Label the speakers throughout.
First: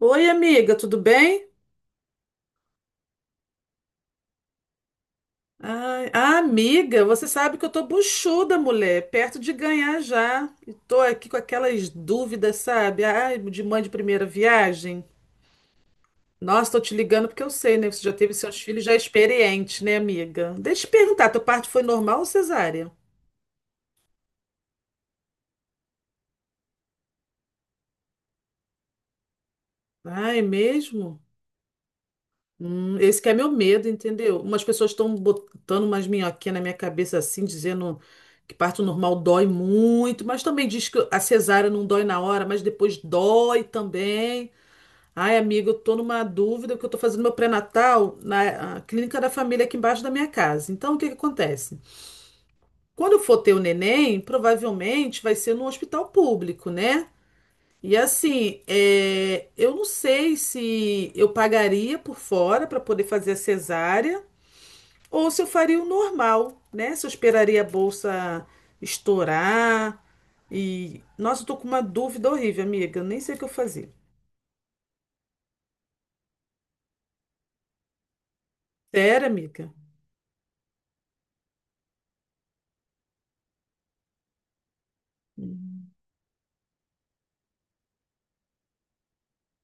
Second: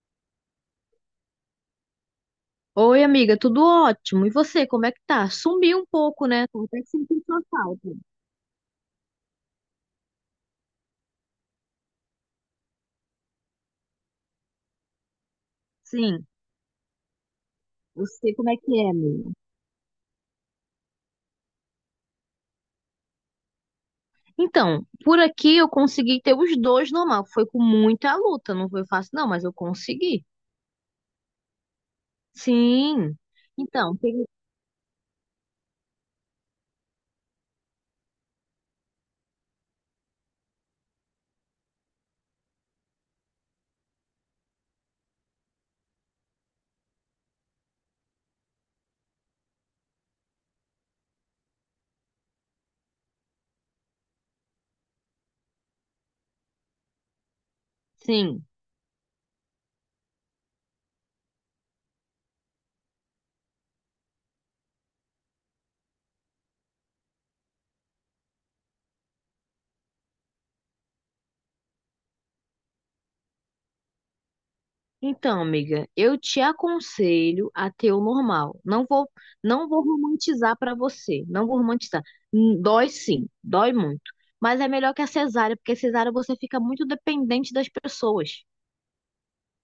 Speaker 1: Oi, amiga, tudo bem?
Speaker 2: Oi, amiga, tudo ótimo. E você, como é que tá? Sumiu um
Speaker 1: Ai,
Speaker 2: pouco, né? Tô até
Speaker 1: amiga,
Speaker 2: sentindo
Speaker 1: você
Speaker 2: sua
Speaker 1: sabe que eu tô
Speaker 2: falta.
Speaker 1: buchuda, mulher, perto de ganhar já. E tô aqui com aquelas dúvidas, sabe? Ai, de mãe de primeira viagem.
Speaker 2: Sim,
Speaker 1: Nossa, tô te ligando porque eu sei, né? Você
Speaker 2: eu
Speaker 1: já teve
Speaker 2: sei como é
Speaker 1: seus
Speaker 2: que
Speaker 1: filhos,
Speaker 2: é,
Speaker 1: já é
Speaker 2: amiga.
Speaker 1: experiente, né, amiga? Deixa eu te perguntar, teu parto foi normal ou cesárea?
Speaker 2: Então, por aqui eu consegui ter os dois normal. Foi com muita luta, não foi fácil, não, mas eu consegui.
Speaker 1: Ai, mesmo?
Speaker 2: Sim.
Speaker 1: Esse que é meu medo,
Speaker 2: Então,
Speaker 1: entendeu? Umas pessoas estão botando umas minhoquinhas na minha cabeça assim, dizendo que parto normal dói muito, mas também diz que a cesárea não dói na hora, mas depois dói também. Ai, amiga, eu tô numa dúvida porque eu tô fazendo meu pré-natal na clínica da família aqui embaixo da minha casa. Então, o que que acontece? Quando eu for ter o neném, provavelmente vai ser num hospital público, né? E
Speaker 2: sim.
Speaker 1: assim, é, eu não sei se eu pagaria por fora para poder fazer a cesárea ou se eu faria o normal, né? Se eu esperaria a bolsa estourar. E. Nossa, eu tô com uma dúvida horrível, amiga. Eu nem sei o que eu fazia.
Speaker 2: Então, amiga, eu te aconselho a ter o normal. Não vou,
Speaker 1: Sério,
Speaker 2: não
Speaker 1: amiga?
Speaker 2: vou romantizar pra você, não vou romantizar. Dói sim, dói muito, mas é melhor que a cesárea, porque a
Speaker 1: Hum.
Speaker 2: cesárea você fica muito dependente das pessoas.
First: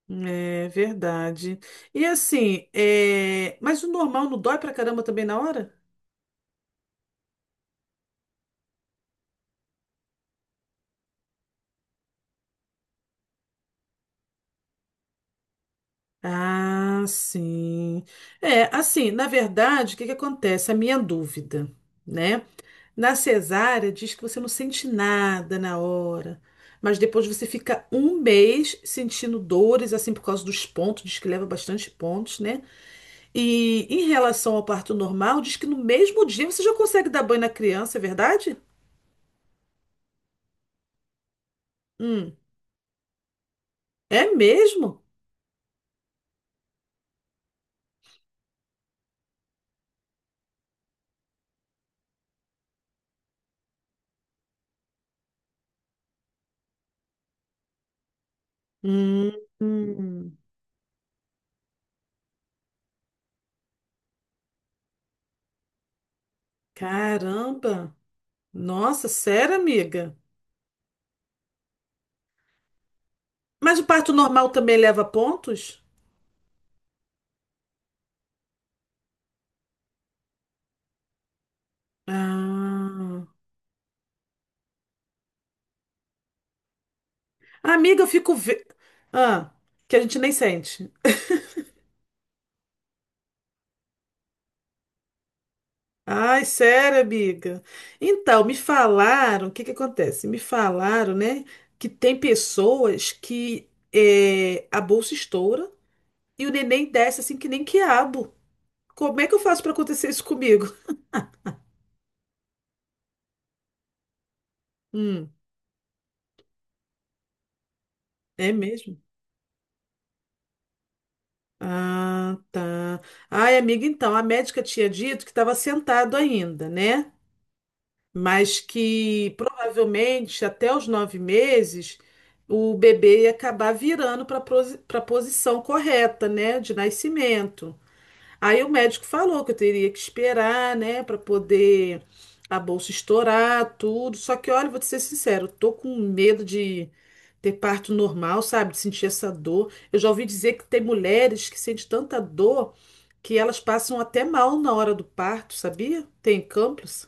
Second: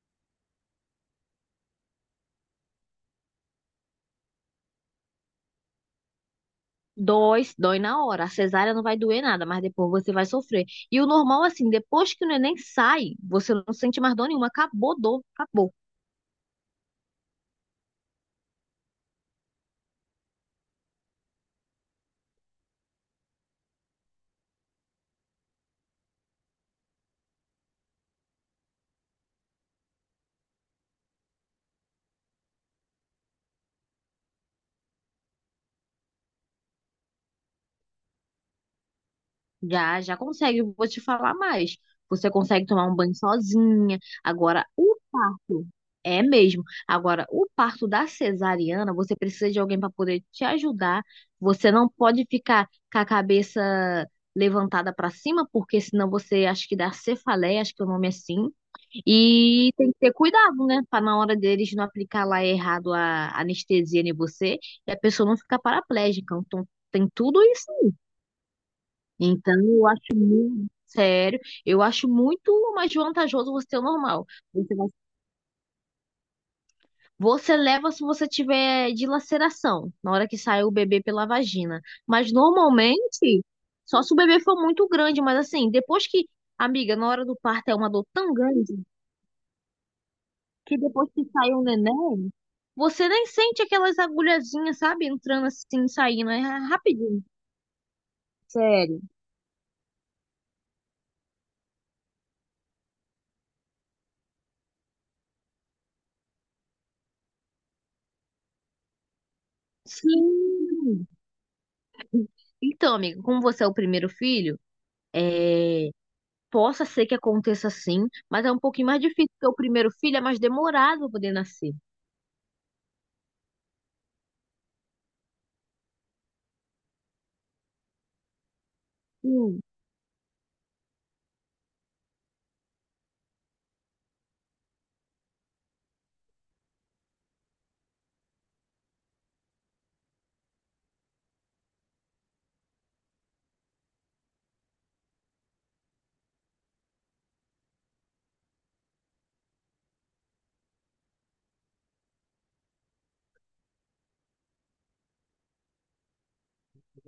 Speaker 1: É verdade. E assim, mas o normal não dói pra caramba também na hora?
Speaker 2: Dói, dói na hora. A cesárea não vai doer nada, mas depois você vai sofrer. E o normal, assim, depois que o neném sai, você não sente mais dor nenhuma. Acabou dor, acabou.
Speaker 1: Ah, sim. É, assim, na verdade, o que que acontece? A minha dúvida, né? Na cesárea, diz que você não sente nada na hora, mas depois você fica um mês sentindo dores, assim, por causa dos pontos, diz que leva bastante pontos, né? E em relação ao parto normal, diz que no mesmo dia você já consegue dar banho na criança, é verdade?
Speaker 2: Já, já consegue, eu vou te falar mais. Você
Speaker 1: Hum,
Speaker 2: consegue tomar um banho sozinha.
Speaker 1: é
Speaker 2: Agora, o
Speaker 1: mesmo?
Speaker 2: parto, é mesmo. Agora, o parto da cesariana, você precisa de alguém para poder te ajudar. Você não pode ficar com a cabeça levantada para cima, porque senão você acho que dá cefaleia, acho que é o nome é assim.
Speaker 1: Hum,
Speaker 2: E tem que ter
Speaker 1: hum.
Speaker 2: cuidado, né? Para na hora deles não aplicar lá errado a anestesia em você e a pessoa não ficar paraplégica. Então, tem tudo isso.
Speaker 1: Caramba! Nossa, sério,
Speaker 2: Então, eu
Speaker 1: amiga?
Speaker 2: sério, eu acho muito mais vantajoso você
Speaker 1: Mas
Speaker 2: ter o
Speaker 1: o parto
Speaker 2: normal.
Speaker 1: normal
Speaker 2: Você
Speaker 1: também
Speaker 2: vai-
Speaker 1: leva pontos?
Speaker 2: Você leva se você tiver dilaceração, na hora que sai o bebê pela vagina. Mas
Speaker 1: Ah,
Speaker 2: normalmente, só se o bebê for muito grande. Mas assim, depois que, amiga, na hora do parto é uma
Speaker 1: amiga,
Speaker 2: dor
Speaker 1: eu
Speaker 2: tão
Speaker 1: fico.
Speaker 2: grande
Speaker 1: Ah, que a gente nem
Speaker 2: que
Speaker 1: sente.
Speaker 2: depois que sai o neném, você nem sente aquelas agulhazinhas, sabe? Entrando assim, saindo. É
Speaker 1: Ai, sério,
Speaker 2: rapidinho.
Speaker 1: amiga? Então, me
Speaker 2: Sério.
Speaker 1: falaram, o que que acontece? Me falaram, né, que tem pessoas que a bolsa estoura e o neném desce assim que nem quiabo. Como é que eu faço para acontecer isso comigo?
Speaker 2: Sim. Então, amiga, como você é o primeiro filho,
Speaker 1: Hum,
Speaker 2: é. Possa ser que aconteça sim, mas é
Speaker 1: é
Speaker 2: um pouquinho
Speaker 1: mesmo?
Speaker 2: mais difícil, porque o primeiro filho é mais demorado para poder nascer.
Speaker 1: Ah, tá. Ai, amiga, então, a médica tinha dito que estava sentado ainda, né? Mas que
Speaker 2: Sim.
Speaker 1: provavelmente até os 9 meses o bebê ia acabar virando para a posição correta, né, de nascimento. Aí o médico falou que eu teria que esperar, né, para poder a bolsa estourar, tudo. Só que, olha, vou te ser sincero, eu tô com medo de ter parto normal, sabe, de sentir essa dor. Eu já ouvi dizer que tem mulheres que sentem tanta dor que elas passam até mal na hora do parto, sabia? Tem campos.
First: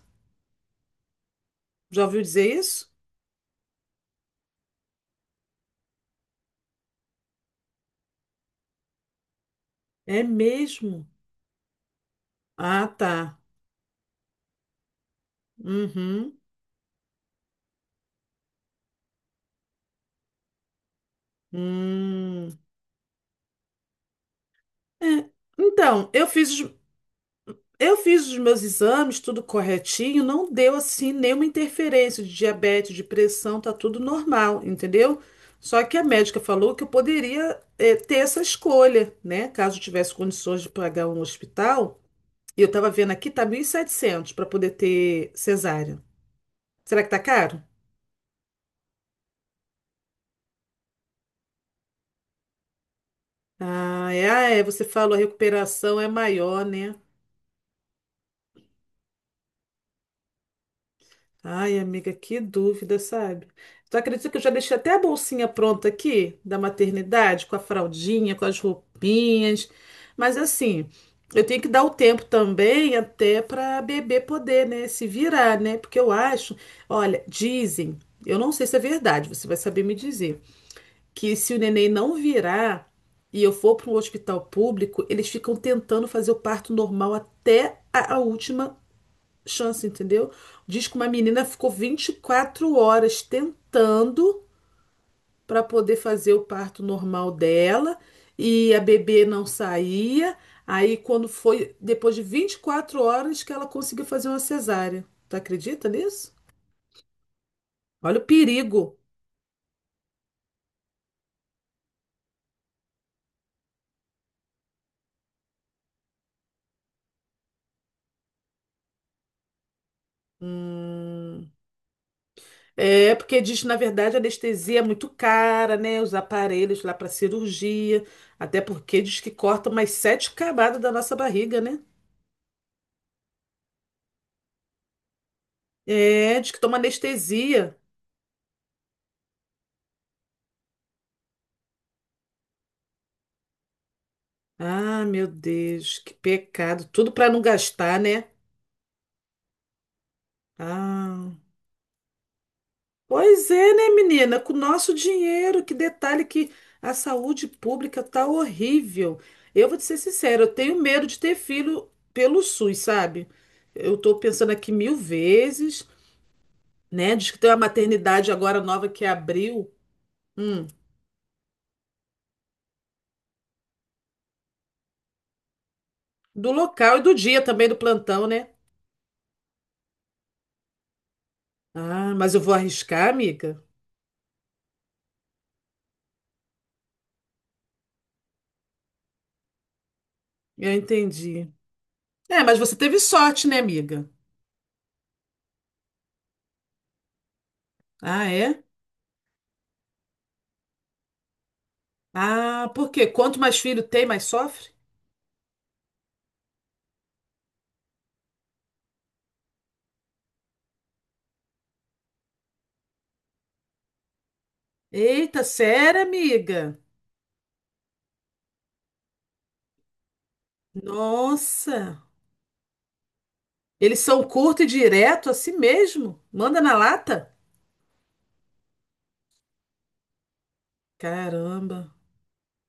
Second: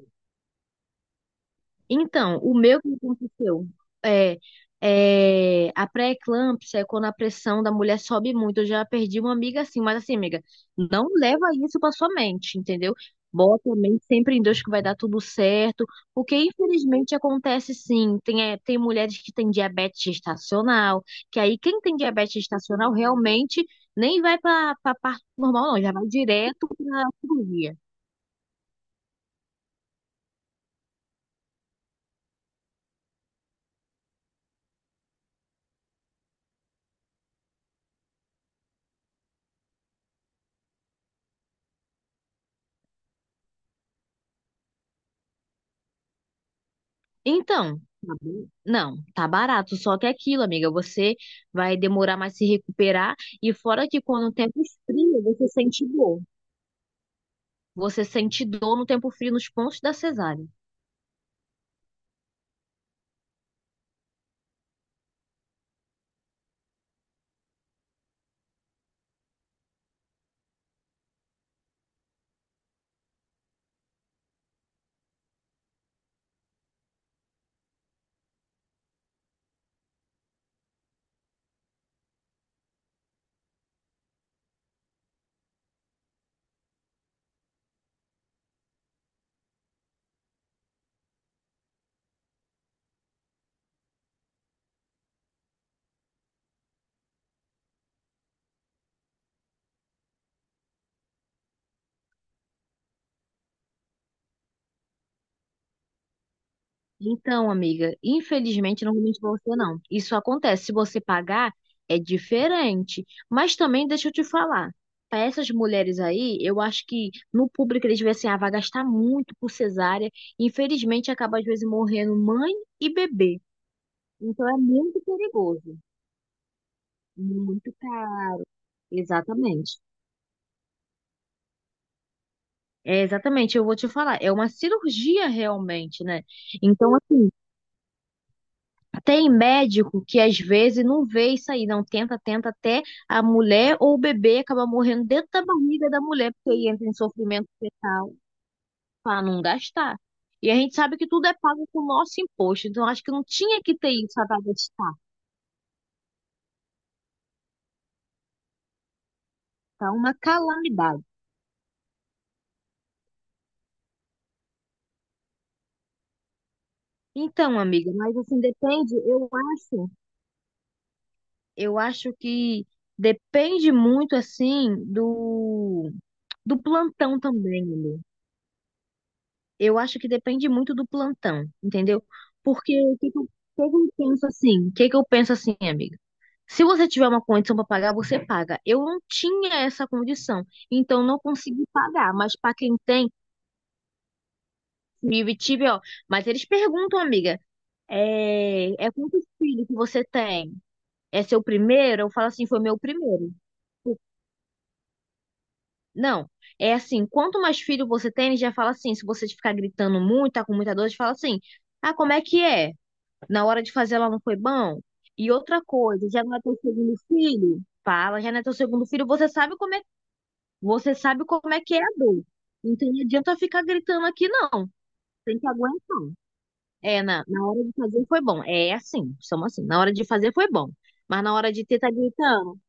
Speaker 1: Já ouviu
Speaker 2: Então,
Speaker 1: dizer
Speaker 2: o meu
Speaker 1: isso?
Speaker 2: que aconteceu é, é a pré-eclâmpsia é quando a pressão da mulher sobe muito. Eu já perdi uma amiga assim, mas assim,
Speaker 1: É
Speaker 2: amiga,
Speaker 1: mesmo?
Speaker 2: não leva isso pra sua mente,
Speaker 1: Ah,
Speaker 2: entendeu?
Speaker 1: tá.
Speaker 2: Bota a mente sempre em Deus que vai dar tudo certo, porque
Speaker 1: Uhum.
Speaker 2: infelizmente acontece sim. Tem mulheres que têm diabetes gestacional, que aí quem tem diabetes
Speaker 1: Hum.
Speaker 2: gestacional realmente nem vai pra parte
Speaker 1: É.
Speaker 2: normal, não, já vai
Speaker 1: Então,
Speaker 2: direto pra cirurgia.
Speaker 1: eu fiz os meus exames, tudo corretinho, não deu assim nenhuma interferência de diabetes, de pressão, tá tudo normal, entendeu? Só que a médica falou que eu poderia, ter essa escolha, né? Caso eu tivesse condições de pagar um hospital. E eu tava vendo aqui, tá 1.700 para poder ter cesárea. Será que tá caro?
Speaker 2: Então, tá bom, não, tá barato, só que é aquilo, amiga, você vai demorar mais se recuperar e fora que quando o
Speaker 1: Ah,
Speaker 2: tempo
Speaker 1: é, você falou, a
Speaker 2: esfria, você sente
Speaker 1: recuperação é
Speaker 2: dor.
Speaker 1: maior, né?
Speaker 2: Você sente dor no tempo frio nos pontos da cesárea.
Speaker 1: Ai, amiga, que dúvida, sabe? Tu acredita que eu já deixei até a bolsinha pronta aqui da maternidade, com a fraldinha, com as roupinhas. Mas assim, eu tenho que dar o tempo também até para bebê poder, né, se virar, né? Porque eu acho, olha, dizem, eu não sei se é verdade, você vai saber me dizer, que se o neném não virar e eu for para um hospital público, eles ficam tentando fazer o parto normal até a última chance, entendeu? Diz que uma menina ficou 24 horas tentando para poder fazer o parto normal dela e a bebê não saía. Aí, quando foi depois de 24 horas que ela conseguiu fazer uma cesárea. Tu acredita nisso?
Speaker 2: Então, amiga,
Speaker 1: Olha o
Speaker 2: infelizmente não
Speaker 1: perigo.
Speaker 2: vou mentir pra você não. Isso acontece, se você pagar é diferente, mas também deixa eu te falar. Para essas mulheres aí, eu acho que no público eles veem assim, ah, vai gastar muito por cesárea. Infelizmente acaba às
Speaker 1: Hum.
Speaker 2: vezes morrendo mãe e
Speaker 1: É, porque
Speaker 2: bebê.
Speaker 1: diz que, na verdade, a
Speaker 2: Então é
Speaker 1: anestesia é
Speaker 2: muito
Speaker 1: muito cara,
Speaker 2: perigoso,
Speaker 1: né? Os aparelhos lá para
Speaker 2: muito
Speaker 1: cirurgia.
Speaker 2: caro.
Speaker 1: Até porque diz que corta
Speaker 2: Exatamente.
Speaker 1: mais sete camadas da nossa barriga, né?
Speaker 2: É, exatamente, eu vou te falar, é uma cirurgia realmente, né?
Speaker 1: É, diz que toma
Speaker 2: Então, assim,
Speaker 1: anestesia.
Speaker 2: tem médico que às vezes não vê isso aí, não tenta, tenta até a mulher ou o bebê acaba
Speaker 1: Ah,
Speaker 2: morrendo
Speaker 1: meu
Speaker 2: dentro da barriga
Speaker 1: Deus,
Speaker 2: da
Speaker 1: que
Speaker 2: mulher, porque aí
Speaker 1: pecado.
Speaker 2: entra em
Speaker 1: Tudo para não
Speaker 2: sofrimento
Speaker 1: gastar,
Speaker 2: fetal
Speaker 1: né?
Speaker 2: para não gastar. E a gente sabe que tudo
Speaker 1: Ah,
Speaker 2: é pago com o nosso imposto, então acho que não
Speaker 1: pois
Speaker 2: tinha
Speaker 1: é,
Speaker 2: que
Speaker 1: né,
Speaker 2: ter isso
Speaker 1: menina?
Speaker 2: para
Speaker 1: Com o
Speaker 2: gastar,
Speaker 1: nosso dinheiro, que detalhe que a saúde pública tá horrível. Eu vou te
Speaker 2: tá?
Speaker 1: ser
Speaker 2: Uma
Speaker 1: sincera, eu tenho
Speaker 2: calamidade.
Speaker 1: medo de ter filho pelo SUS, sabe? Eu tô pensando aqui mil vezes, né? Diz que tem uma
Speaker 2: Então, amiga, mas
Speaker 1: maternidade
Speaker 2: assim,
Speaker 1: agora nova
Speaker 2: depende,
Speaker 1: que
Speaker 2: eu
Speaker 1: abriu.
Speaker 2: acho.
Speaker 1: Hum,
Speaker 2: Eu acho que depende muito, assim, do,
Speaker 1: do
Speaker 2: do
Speaker 1: local e do
Speaker 2: plantão
Speaker 1: dia
Speaker 2: também,
Speaker 1: também, do
Speaker 2: Lu.
Speaker 1: plantão, né?
Speaker 2: Eu acho que depende muito do plantão, entendeu?
Speaker 1: Ah, mas eu vou
Speaker 2: Porque o
Speaker 1: arriscar,
Speaker 2: que que eu,
Speaker 1: amiga?
Speaker 2: o que que eu penso assim? O que que eu penso assim, amiga? Se você tiver uma condição para pagar, você paga. Eu não tinha essa condição,
Speaker 1: Eu
Speaker 2: então não
Speaker 1: entendi.
Speaker 2: consegui pagar. Mas
Speaker 1: É,
Speaker 2: para
Speaker 1: mas você
Speaker 2: quem
Speaker 1: teve
Speaker 2: tem,
Speaker 1: sorte, né, amiga?
Speaker 2: vive, tive, ó. Mas eles perguntam, amiga,
Speaker 1: Ah, é?
Speaker 2: quantos filhos que você tem? É seu primeiro? Eu falo assim, foi
Speaker 1: Ah,
Speaker 2: meu
Speaker 1: por quê?
Speaker 2: primeiro.
Speaker 1: Quanto mais filho tem, mais sofre?
Speaker 2: Não, é assim, quanto mais filho você tem, ele já fala assim, se você ficar gritando muito, tá com muita dor, ele fala assim, ah, como é que é? Na hora de fazer ela não foi bom? E
Speaker 1: Eita,
Speaker 2: outra
Speaker 1: sério,
Speaker 2: coisa, já não é teu
Speaker 1: amiga?
Speaker 2: segundo filho? Fala, já não é teu segundo filho, você sabe como é, você sabe como é que é a
Speaker 1: Nossa!
Speaker 2: dor. Então não adianta ficar
Speaker 1: Eles
Speaker 2: gritando
Speaker 1: são
Speaker 2: aqui,
Speaker 1: curto e
Speaker 2: não.
Speaker 1: direto,
Speaker 2: Tem que
Speaker 1: assim
Speaker 2: aguentar.
Speaker 1: mesmo? Manda na
Speaker 2: É, na,
Speaker 1: lata?
Speaker 2: na hora de fazer foi bom. É assim, somos assim. Na hora de fazer foi bom. Mas na hora de ter,
Speaker 1: Caramba!
Speaker 2: tá gritando.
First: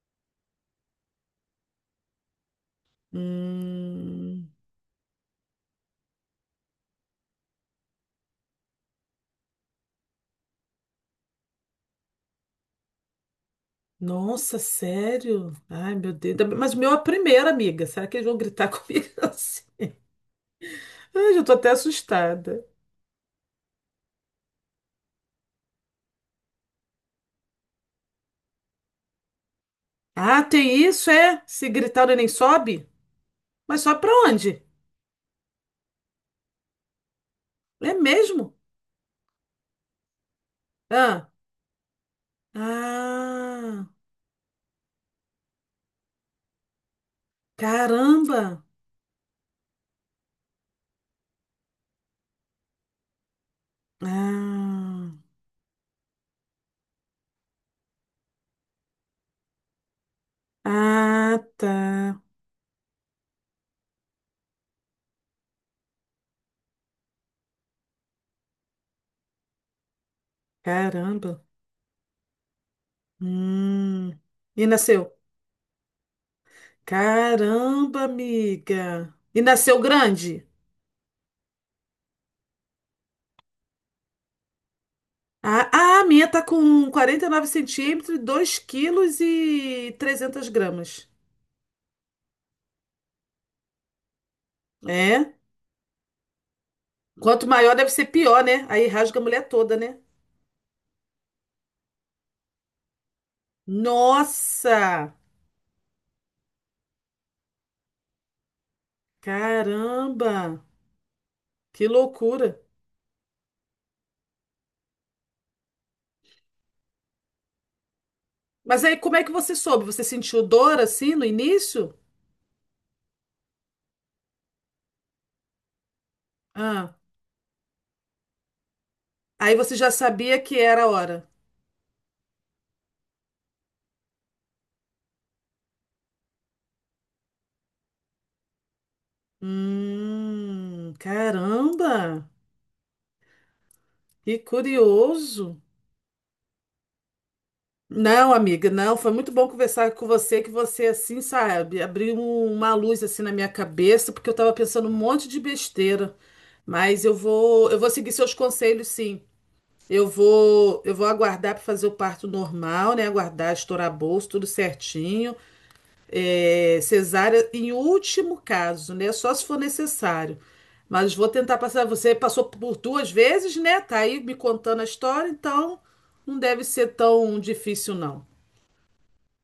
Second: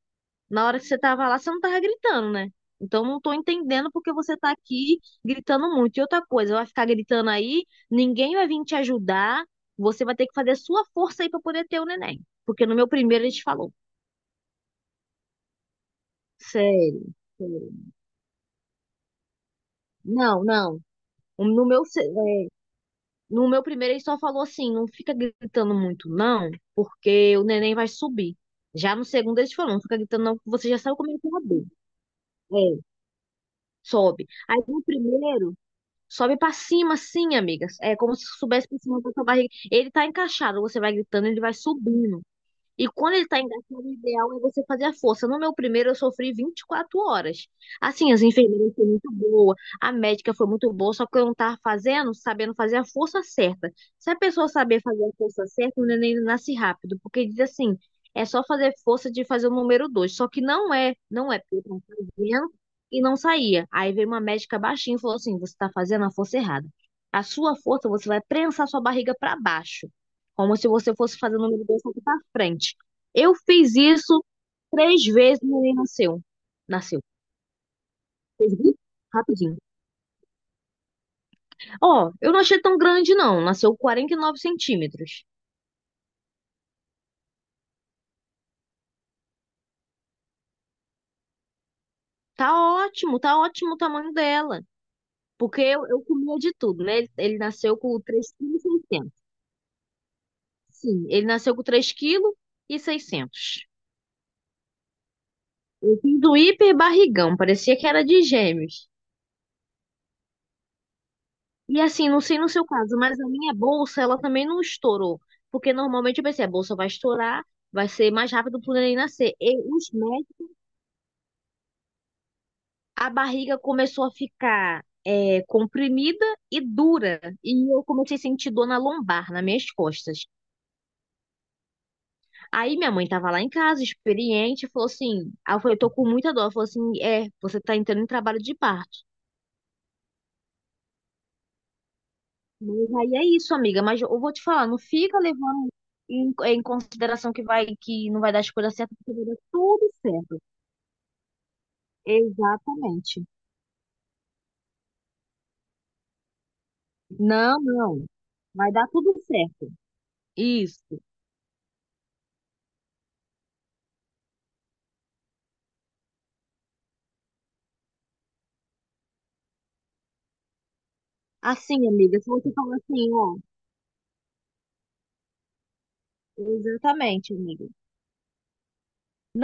Speaker 2: Na hora que você tava lá, você não tava gritando, né? Então não tô entendendo porque você
Speaker 1: Hum,
Speaker 2: tá aqui gritando muito. E outra coisa, vai ficar gritando aí, ninguém vai vir te ajudar, você vai ter que fazer a sua força aí pra poder ter o neném. Porque no meu primeiro ele te falou.
Speaker 1: nossa, sério? Ai, meu Deus. Mas o meu é a
Speaker 2: Sério,
Speaker 1: primeira,
Speaker 2: sério.
Speaker 1: amiga. Será que eles vão gritar comigo assim?
Speaker 2: Não, não.
Speaker 1: Ai, já tô
Speaker 2: No
Speaker 1: até
Speaker 2: meu, se- é,
Speaker 1: assustada.
Speaker 2: no meu primeiro ele só falou assim, não fica gritando muito não, porque o neném vai subir. Já no segundo ele te falou, não fica gritando não,
Speaker 1: Ah,
Speaker 2: porque você
Speaker 1: tem
Speaker 2: já sabe
Speaker 1: isso,
Speaker 2: como é que é
Speaker 1: é?
Speaker 2: o bebê.
Speaker 1: Se gritar, o neném
Speaker 2: É,
Speaker 1: sobe? Mas sobe pra
Speaker 2: sobe. Aí
Speaker 1: onde?
Speaker 2: no primeiro Sobe pra cima, assim, amigas.
Speaker 1: É
Speaker 2: É como se
Speaker 1: mesmo?
Speaker 2: soubesse pra cima da sua barriga. Ele tá encaixado, você vai gritando,
Speaker 1: Ah.
Speaker 2: ele vai subindo. E quando ele tá encaixado,
Speaker 1: Ah,
Speaker 2: o ideal é você fazer a força. No meu primeiro, eu sofri 24 horas. Assim, as
Speaker 1: caramba!
Speaker 2: enfermeiras foram muito boas, a médica foi muito boa, só que eu não tava sabendo fazer a força certa. Se a pessoa saber fazer a
Speaker 1: Ah,
Speaker 2: força certa, o neném nasce rápido, porque diz assim, é só fazer força de fazer o número 2. Só que não é
Speaker 1: ah, tá.
Speaker 2: dentro e não saía. Aí veio uma médica baixinha e falou assim: você está fazendo a força errada. A sua força, você vai prensar sua barriga para baixo, como se você fosse fazer
Speaker 1: Caramba.
Speaker 2: o número dois aqui para frente. Eu fiz
Speaker 1: Hum.
Speaker 2: isso
Speaker 1: E
Speaker 2: três
Speaker 1: nasceu?
Speaker 2: vezes e o neném nasceu. Nasceu.
Speaker 1: Caramba,
Speaker 2: Fez bip.
Speaker 1: amiga. E
Speaker 2: Rapidinho.
Speaker 1: nasceu grande?
Speaker 2: Ó, eu não achei tão grande, não. Nasceu 49 cm.
Speaker 1: Ah, ah, a minha tá com 49 centímetros, 2 quilos e 300 gramas.
Speaker 2: Tá tá ótimo o tamanho dela.
Speaker 1: É?
Speaker 2: Porque eu comia de tudo, né? Ele
Speaker 1: Quanto
Speaker 2: nasceu
Speaker 1: maior deve
Speaker 2: com
Speaker 1: ser pior, né? Aí
Speaker 2: 3,6 kg.
Speaker 1: rasga a mulher toda, né?
Speaker 2: Sim, ele nasceu com 3,6 kg.
Speaker 1: Nossa!
Speaker 2: Eu fiz do hiper barrigão, parecia que era de gêmeos.
Speaker 1: Caramba!
Speaker 2: E
Speaker 1: Que
Speaker 2: assim, não sei no
Speaker 1: loucura!
Speaker 2: seu caso, mas a minha bolsa, ela também não estourou. Porque normalmente eu pensei, a bolsa vai estourar, vai ser mais rápido pro
Speaker 1: Mas aí
Speaker 2: neném
Speaker 1: como é que
Speaker 2: nascer.
Speaker 1: você
Speaker 2: E
Speaker 1: soube?
Speaker 2: os
Speaker 1: Você sentiu
Speaker 2: médicos,
Speaker 1: dor assim no início?
Speaker 2: a barriga começou a ficar comprimida e
Speaker 1: Ah,
Speaker 2: dura. E eu comecei a sentir dor na lombar, nas
Speaker 1: aí
Speaker 2: minhas
Speaker 1: você já
Speaker 2: costas.
Speaker 1: sabia que era a hora.
Speaker 2: Aí minha mãe tava lá em casa, experiente, falou assim, aí eu falei, tô com muita dor. Ela falou assim, você tá entrando em trabalho de parto.
Speaker 1: Caramba,
Speaker 2: Mas aí é isso, amiga. Mas eu vou
Speaker 1: que
Speaker 2: te falar, não fica
Speaker 1: curioso.
Speaker 2: levando em consideração que vai que não vai
Speaker 1: Não,
Speaker 2: dar as
Speaker 1: amiga,
Speaker 2: coisas
Speaker 1: não,
Speaker 2: certas,
Speaker 1: foi
Speaker 2: porque
Speaker 1: muito
Speaker 2: vai dar
Speaker 1: bom
Speaker 2: tudo
Speaker 1: conversar com
Speaker 2: certo.
Speaker 1: você, que você assim, sabe, abriu uma luz assim
Speaker 2: Exatamente.
Speaker 1: na minha cabeça, porque eu tava pensando um monte de besteira. Mas eu
Speaker 2: Não,
Speaker 1: vou, eu vou
Speaker 2: não.
Speaker 1: seguir seus
Speaker 2: Vai
Speaker 1: conselhos,
Speaker 2: dar tudo
Speaker 1: sim.
Speaker 2: certo.
Speaker 1: Eu vou,
Speaker 2: Isso.
Speaker 1: eu vou aguardar para fazer o parto normal, né? Aguardar estourar bolso, tudo certinho. É, cesárea em último caso, né? Só se for necessário. Mas vou tentar passar.
Speaker 2: Assim,
Speaker 1: Você
Speaker 2: amiga, se
Speaker 1: passou
Speaker 2: você
Speaker 1: por
Speaker 2: falar
Speaker 1: duas
Speaker 2: assim, ó.
Speaker 1: vezes, né? Tá aí me contando a história, então não deve ser
Speaker 2: Exatamente,
Speaker 1: tão
Speaker 2: amiga.
Speaker 1: difícil, não.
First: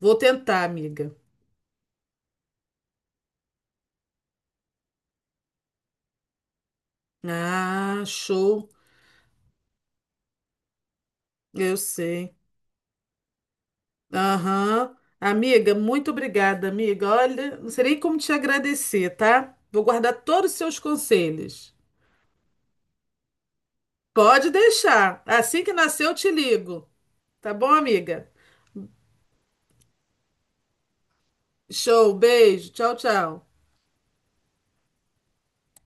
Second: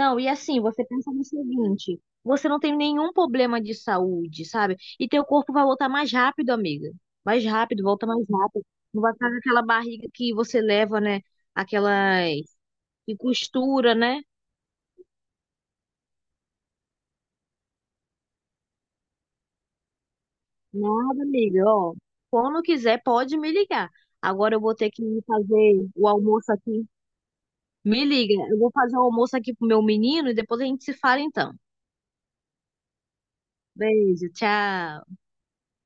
Speaker 1: Vou
Speaker 2: e assim,
Speaker 1: tentar,
Speaker 2: você pensa
Speaker 1: amiga.
Speaker 2: no seguinte: você não tem nenhum problema de saúde, sabe? E teu corpo vai voltar mais rápido, amiga. Mais rápido,
Speaker 1: Ah,
Speaker 2: volta mais rápido.
Speaker 1: show.
Speaker 2: Não vai ficar com aquela barriga que você leva, né?
Speaker 1: Eu
Speaker 2: Aquelas
Speaker 1: sei.
Speaker 2: e costura, né?
Speaker 1: Aham. Amiga, muito obrigada, amiga. Olha, não sei nem como te agradecer, tá? Vou guardar todos os seus
Speaker 2: Nada, amiga,
Speaker 1: conselhos.
Speaker 2: ó. Quando quiser, pode me ligar.
Speaker 1: Pode
Speaker 2: Agora eu vou ter que
Speaker 1: deixar.
Speaker 2: ir
Speaker 1: Assim que
Speaker 2: fazer
Speaker 1: nascer,
Speaker 2: o
Speaker 1: eu te
Speaker 2: almoço aqui.
Speaker 1: ligo. Tá bom,
Speaker 2: Me
Speaker 1: amiga?
Speaker 2: liga, eu vou fazer o almoço aqui pro meu menino e depois a gente se fala então.
Speaker 1: Show, beijo. Tchau, tchau.
Speaker 2: Beijo, tchau.